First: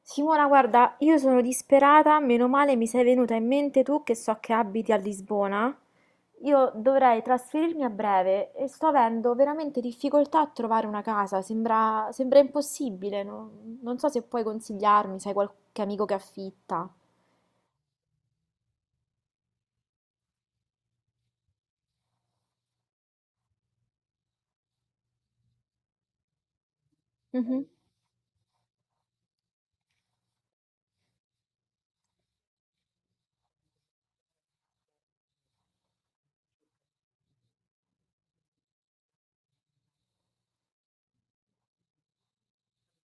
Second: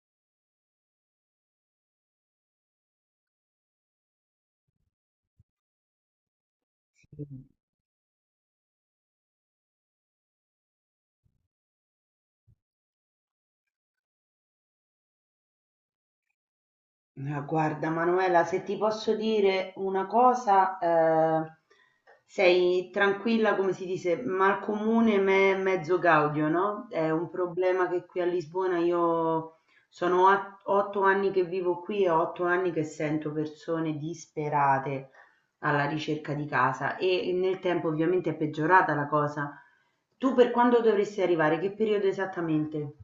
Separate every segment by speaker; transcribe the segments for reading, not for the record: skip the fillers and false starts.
Speaker 1: Simona, guarda, io sono disperata, meno male mi sei venuta in mente tu che so che abiti a Lisbona. Io dovrei trasferirmi a breve e sto avendo veramente difficoltà a trovare una casa, sembra impossibile, non so se puoi consigliarmi, sai qualche amico che affitta.
Speaker 2: Ma guarda Manuela, se ti posso dire una cosa, sei tranquilla, come si dice, mal comune me mezzo gaudio, no? È un
Speaker 1: Mhm.
Speaker 2: problema che qui a Lisbona io 8 anni che vivo qui e 8 anni che sento persone disperate alla ricerca di casa e nel tempo ovviamente è peggiorata la cosa. Tu per quando dovresti arrivare? Che periodo esattamente?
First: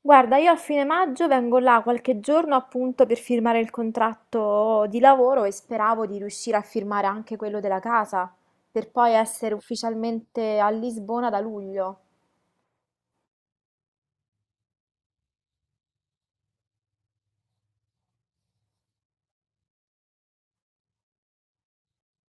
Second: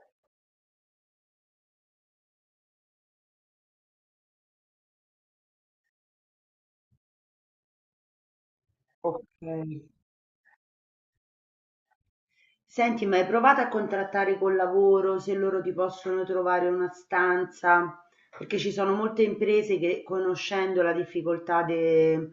Speaker 1: Guarda, io a fine maggio vengo là qualche giorno appunto per firmare il contratto di lavoro e speravo di riuscire a firmare anche quello della casa, per poi
Speaker 2: Ok.
Speaker 1: essere ufficialmente a Lisbona da luglio.
Speaker 2: Senti, ma hai provato a contrattare col lavoro se loro ti possono trovare una stanza? Perché ci sono molte imprese che, conoscendo la difficoltà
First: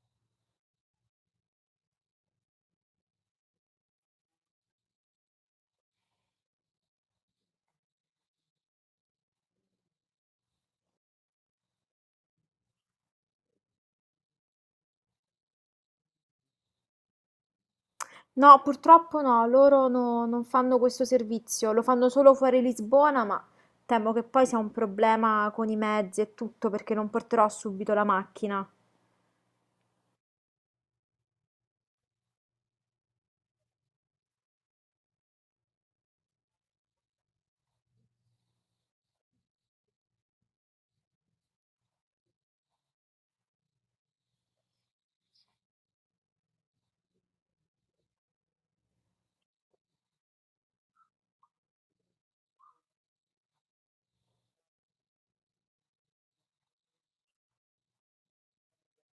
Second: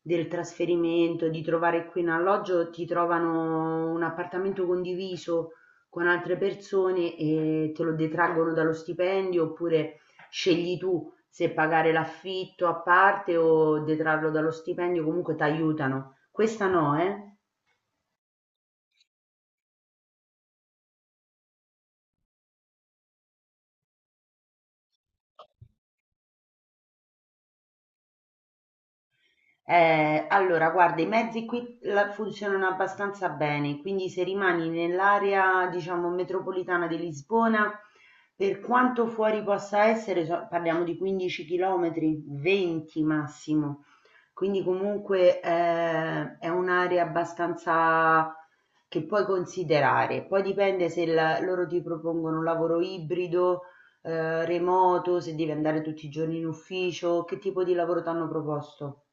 Speaker 2: del trasferimento, di trovare qui un alloggio, ti trovano un appartamento condiviso con altre persone e te lo detraggono dallo stipendio, oppure scegli tu se pagare l'affitto a parte o detrarlo dallo stipendio, comunque ti aiutano. Questa no, eh?
Speaker 1: No, purtroppo no, loro no- non fanno questo servizio, lo fanno solo fuori Lisbona, ma temo che poi sia un problema con i mezzi e tutto perché non porterò subito la macchina.
Speaker 2: Allora, guarda, i mezzi qui funzionano abbastanza bene, quindi se rimani nell'area, diciamo, metropolitana di Lisbona, per quanto fuori possa essere, parliamo di 15 km, 20 massimo, quindi comunque è un'area abbastanza che puoi considerare. Poi dipende se loro ti propongono un lavoro ibrido, remoto, se devi andare tutti i giorni in ufficio, che tipo di lavoro ti hanno proposto.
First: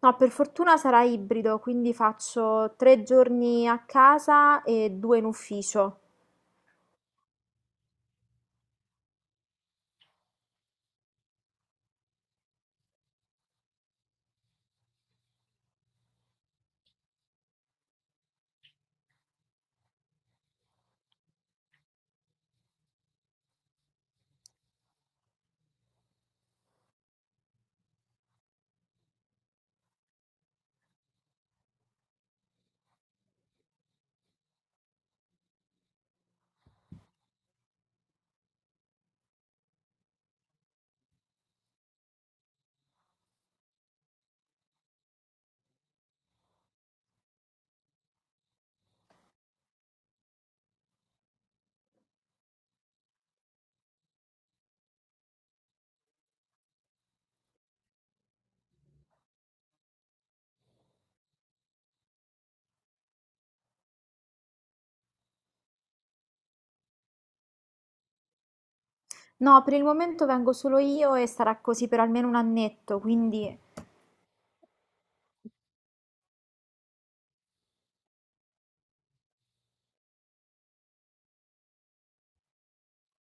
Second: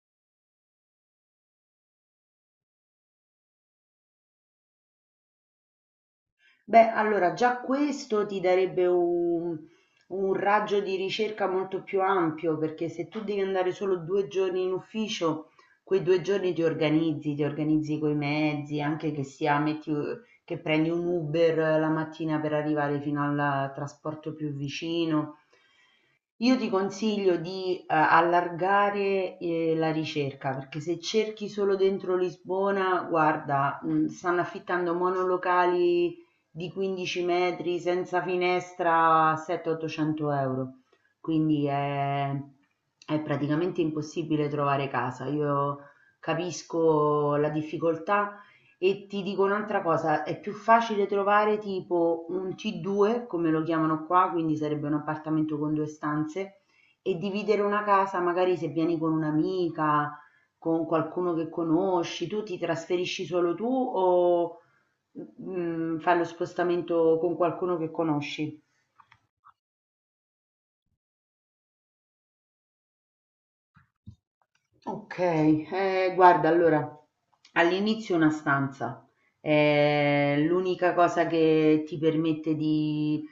Speaker 1: No, per fortuna sarà ibrido, quindi faccio tre giorni a casa e due in ufficio.
Speaker 2: Beh, allora già questo ti darebbe un raggio di ricerca molto più ampio, perché se tu devi andare solo due giorni in ufficio, quei due giorni ti organizzi coi mezzi, anche che sia metti, che prendi un Uber la mattina per arrivare fino al trasporto più vicino. Io ti consiglio di allargare la ricerca perché se cerchi solo dentro Lisbona, guarda, stanno affittando monolocali di 15 metri senza finestra a 700-800 euro, quindi è, è praticamente impossibile trovare casa. Io capisco la difficoltà e ti dico un'altra cosa, è più facile trovare tipo un T2, come lo chiamano qua, quindi sarebbe un appartamento con due stanze, e dividere una casa, magari se vieni con un'amica, con qualcuno che conosci, tu ti trasferisci solo tu o Mhmm, fai lo spostamento con qualcuno che conosci.
Speaker 1: No, per il momento vengo solo io e sarà così per almeno un annetto, quindi.
Speaker 2: Okay, guarda allora, all'inizio una stanza è l'unica cosa che ti permette di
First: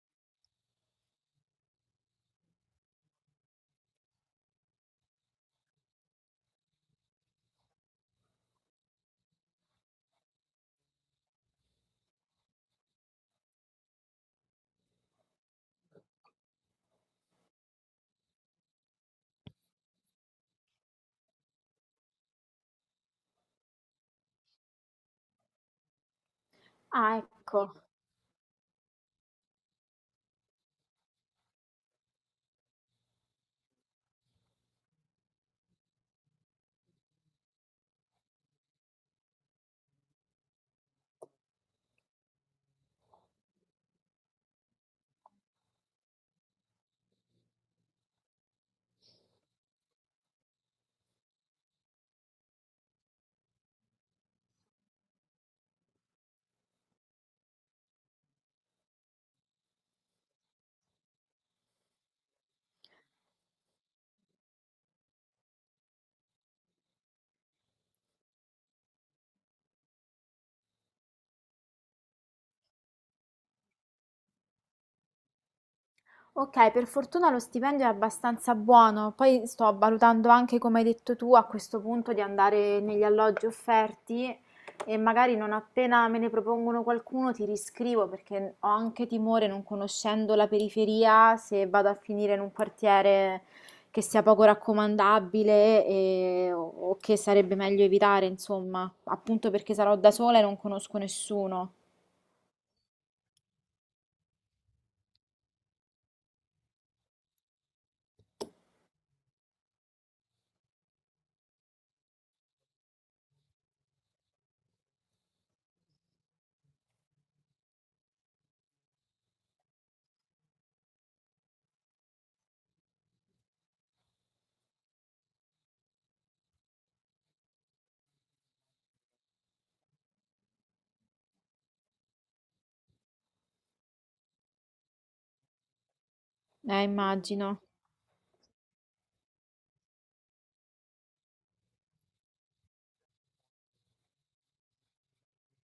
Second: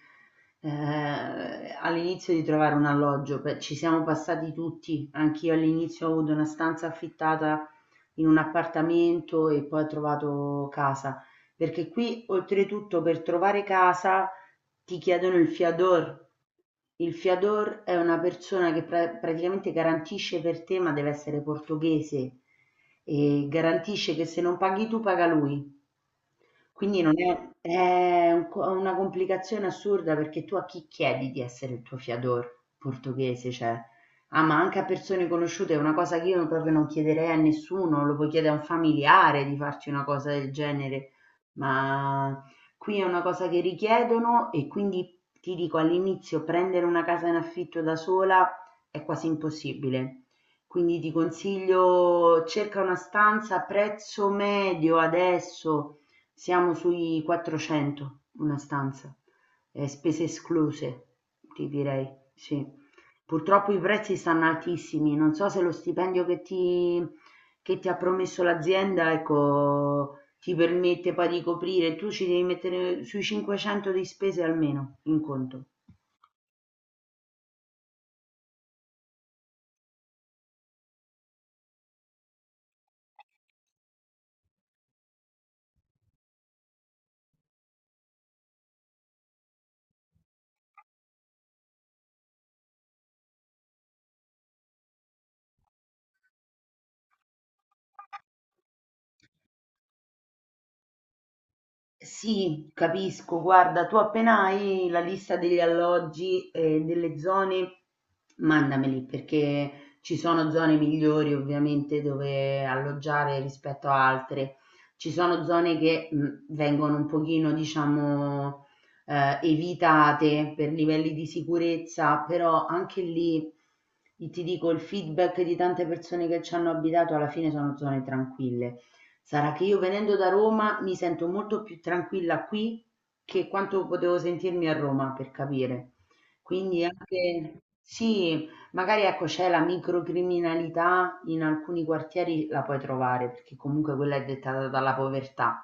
Speaker 2: all'inizio di trovare un alloggio, pe ci siamo passati tutti, anch'io all'inizio ho avuto una stanza affittata in un appartamento e poi ho trovato casa, perché qui oltretutto per trovare casa ti chiedono il fiador. Il fiador è una persona che praticamente garantisce per te, ma deve essere portoghese, e garantisce che se non paghi tu paga lui. Quindi non
Speaker 1: Ah,
Speaker 2: è,
Speaker 1: ecco.
Speaker 2: è una complicazione assurda perché tu a chi chiedi di essere il tuo fiador portoghese? Cioè, ah, ma anche a persone conosciute è una cosa che io proprio non chiederei a nessuno, lo puoi chiedere a un familiare di farci una cosa del genere, ma qui è una cosa che richiedono e quindi ti dico all'inizio prendere una casa in affitto da sola è quasi impossibile. Quindi ti consiglio, cerca una stanza a prezzo medio adesso siamo sui 400 una stanza, spese escluse, ti direi, sì. Purtroppo i prezzi stanno altissimi, non so se lo stipendio che ti ha promesso l'azienda, ecco, ti permette poi di coprire, tu ci devi mettere sui 500 di spese almeno in conto.
Speaker 1: Okay, per fortuna lo stipendio è abbastanza buono, poi sto valutando anche, come hai detto tu, a questo punto di andare negli alloggi offerti e magari non appena me ne propongono qualcuno ti riscrivo perché ho anche timore, non conoscendo la periferia, se vado a finire in un quartiere che sia poco raccomandabile o che sarebbe meglio evitare, insomma, appunto perché sarò da sola e non conosco nessuno.
Speaker 2: Sì, capisco. Guarda, tu appena hai la lista degli alloggi e delle zone, mandameli perché ci sono zone migliori ovviamente dove alloggiare rispetto a altre. Ci sono zone che vengono un pochino, diciamo, evitate per livelli di sicurezza, però anche lì ti dico il feedback di tante persone che ci hanno abitato alla fine sono zone tranquille. Sarà che io venendo da Roma mi sento molto più tranquilla qui che quanto potevo sentirmi a Roma, per capire. Quindi anche
Speaker 1: Immagino.
Speaker 2: sì, magari ecco c'è la microcriminalità in alcuni quartieri la puoi trovare, perché comunque quella è dettata dalla povertà.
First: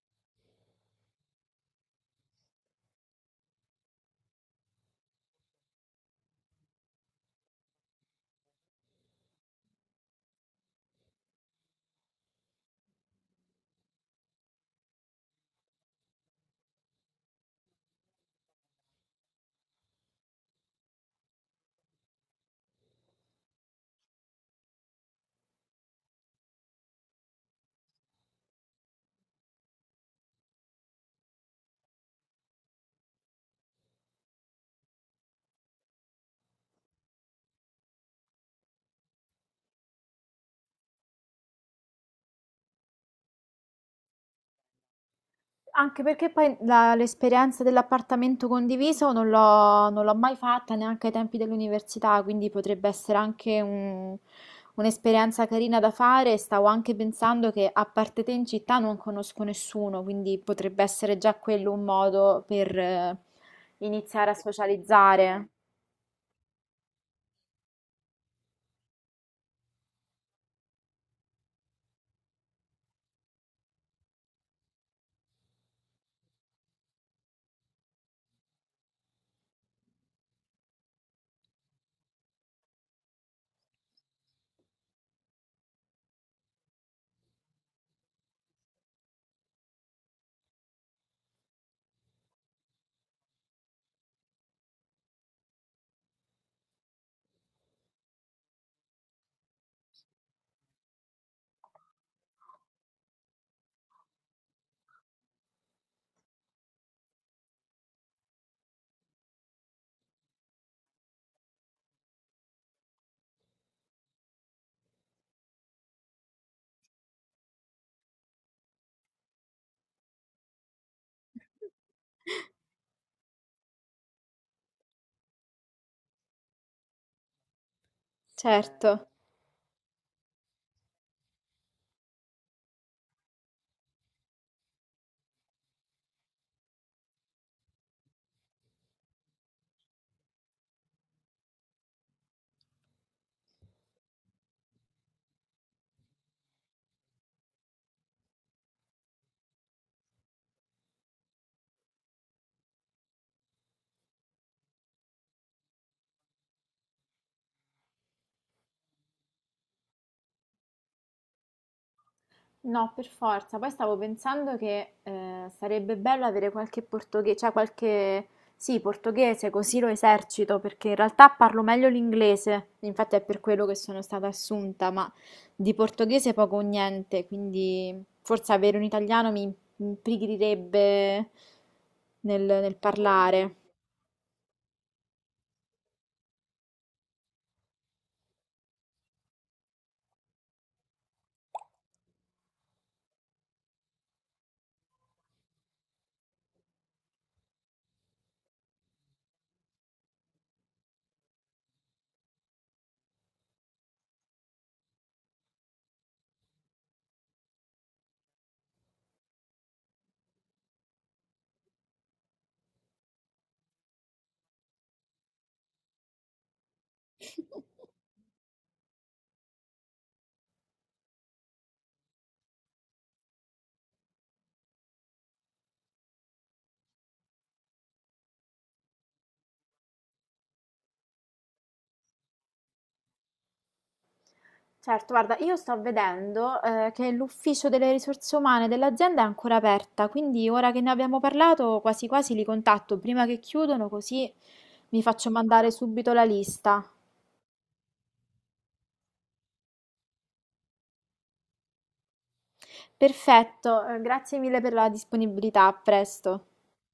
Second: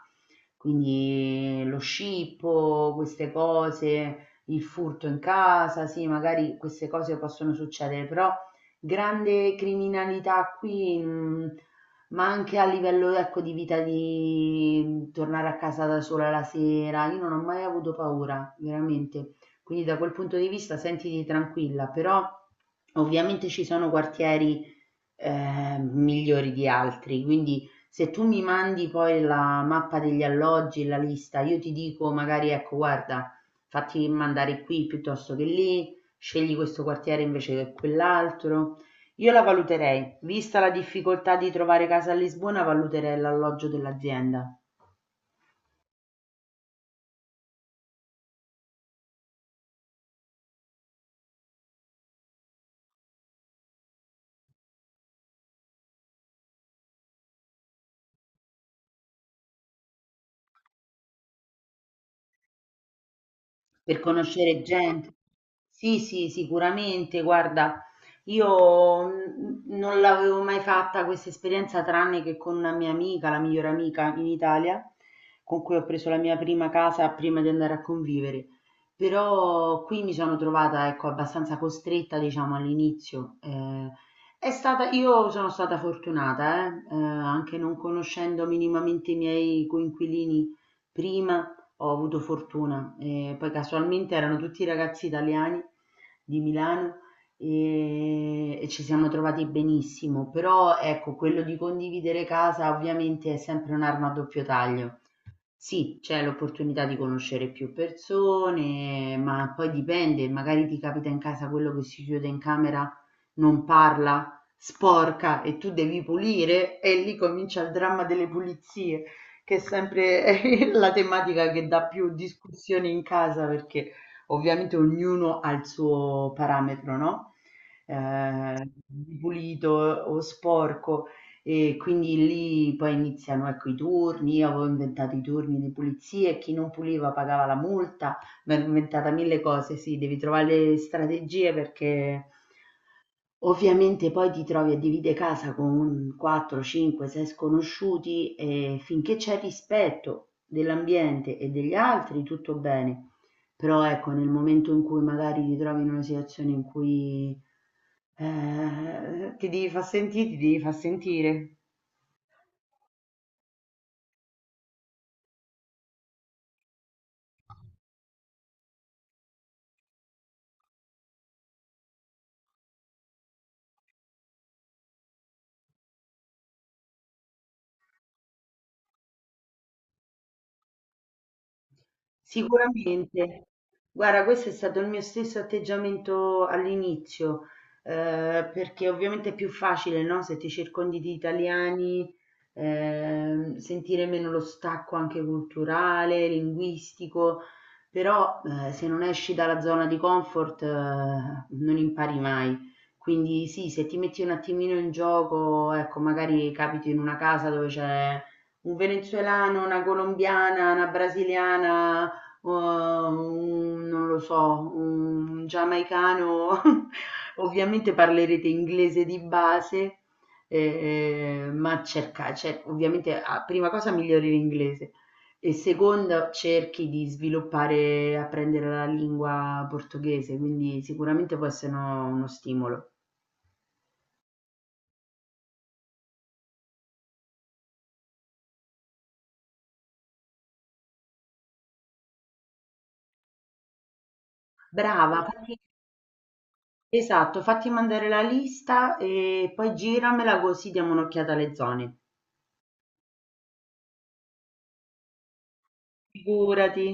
Speaker 2: Quindi lo scippo, queste cose, il furto in casa, sì, magari queste cose possono succedere, però grande criminalità qui ma anche a livello, ecco, di vita, di tornare a casa da sola la sera, io non ho mai avuto paura, veramente. Quindi da quel punto di vista sentiti tranquilla, però ovviamente ci sono quartieri migliori di altri, quindi se tu mi mandi poi la mappa degli alloggi, la lista, io ti dico magari ecco, guarda, fatti mandare qui piuttosto che lì, scegli questo quartiere invece che quell'altro. Io la valuterei, vista la difficoltà di trovare casa a Lisbona valuterei l'alloggio dell'azienda.
Speaker 1: Anche perché poi l'esperienza dell'appartamento condiviso non l'ho mai fatta neanche ai tempi dell'università, quindi potrebbe essere anche un'esperienza carina da fare. Stavo anche pensando che a parte te in città non conosco nessuno, quindi potrebbe essere già quello un modo per
Speaker 2: Per
Speaker 1: iniziare a
Speaker 2: conoscere gente.
Speaker 1: socializzare.
Speaker 2: Sì, sì, sicuramente. Guarda, io non l'avevo mai fatta questa esperienza tranne che con una mia amica, la migliore amica in Italia, con cui ho preso la mia prima casa prima di andare a convivere. Però qui mi sono trovata, ecco, abbastanza costretta, diciamo, all'inizio. Io sono stata fortunata, anche non conoscendo minimamente i miei coinquilini prima ho avuto fortuna. E poi casualmente erano tutti ragazzi italiani di Milano e ci siamo trovati benissimo. Però ecco, quello di condividere casa ovviamente è sempre un'arma a doppio taglio. Sì, c'è l'opportunità di conoscere più persone, ma poi dipende, magari ti capita in casa quello che si chiude in camera, non parla, sporca e tu devi pulire e lì comincia il dramma delle pulizie, che è sempre la tematica che dà più discussioni in casa perché ovviamente ognuno ha il suo parametro, no?
Speaker 1: Certo.
Speaker 2: Di pulito o sporco. E quindi lì poi iniziano, ecco, i turni, io avevo inventato i turni di pulizia e chi non puliva pagava la multa, mi ero inventata mille cose, sì, devi trovare le strategie perché ovviamente poi ti trovi a dividere casa con 4, 5, 6 sconosciuti e finché c'è rispetto dell'ambiente e degli altri tutto bene, però ecco, nel momento in cui magari ti trovi in una situazione in cui ti devi far sentire.
Speaker 1: No, per forza. Poi stavo pensando che sarebbe bello avere qualche portoghese, cioè qualche... Sì, portoghese, così lo esercito, perché in realtà parlo meglio l'inglese, infatti è per quello che sono stata assunta, ma di portoghese poco o niente, quindi forse avere un italiano mi imprigrirebbe nel
Speaker 2: Sicuramente.
Speaker 1: parlare.
Speaker 2: Guarda, questo è stato il mio stesso atteggiamento all'inizio, perché ovviamente è più facile, no? Se ti circondi di italiani, sentire meno lo stacco anche culturale, linguistico, però se non esci dalla zona di comfort, non impari mai. Quindi sì, se ti metti un attimino in gioco, ecco, magari capiti in una casa dove c'è un venezuelano, una colombiana, una brasiliana non lo so, un giamaicano, ovviamente parlerete inglese di base, ma cerca cioè ovviamente a prima cosa migliori l'inglese e seconda cerchi di sviluppare, apprendere la lingua portoghese, quindi sicuramente può essere uno stimolo.
Speaker 1: Certo, guarda, io sto vedendo, che l'ufficio delle risorse umane dell'azienda è ancora aperta, quindi ora che ne abbiamo parlato, quasi quasi li contatto prima che chiudono, così mi
Speaker 2: Brava,
Speaker 1: faccio
Speaker 2: fatti
Speaker 1: mandare subito la lista.
Speaker 2: esatto, fatti mandare la lista e poi giramela così diamo un'occhiata alle zone.
Speaker 1: Perfetto, grazie mille per la disponibilità, a presto.
Speaker 2: Figurati.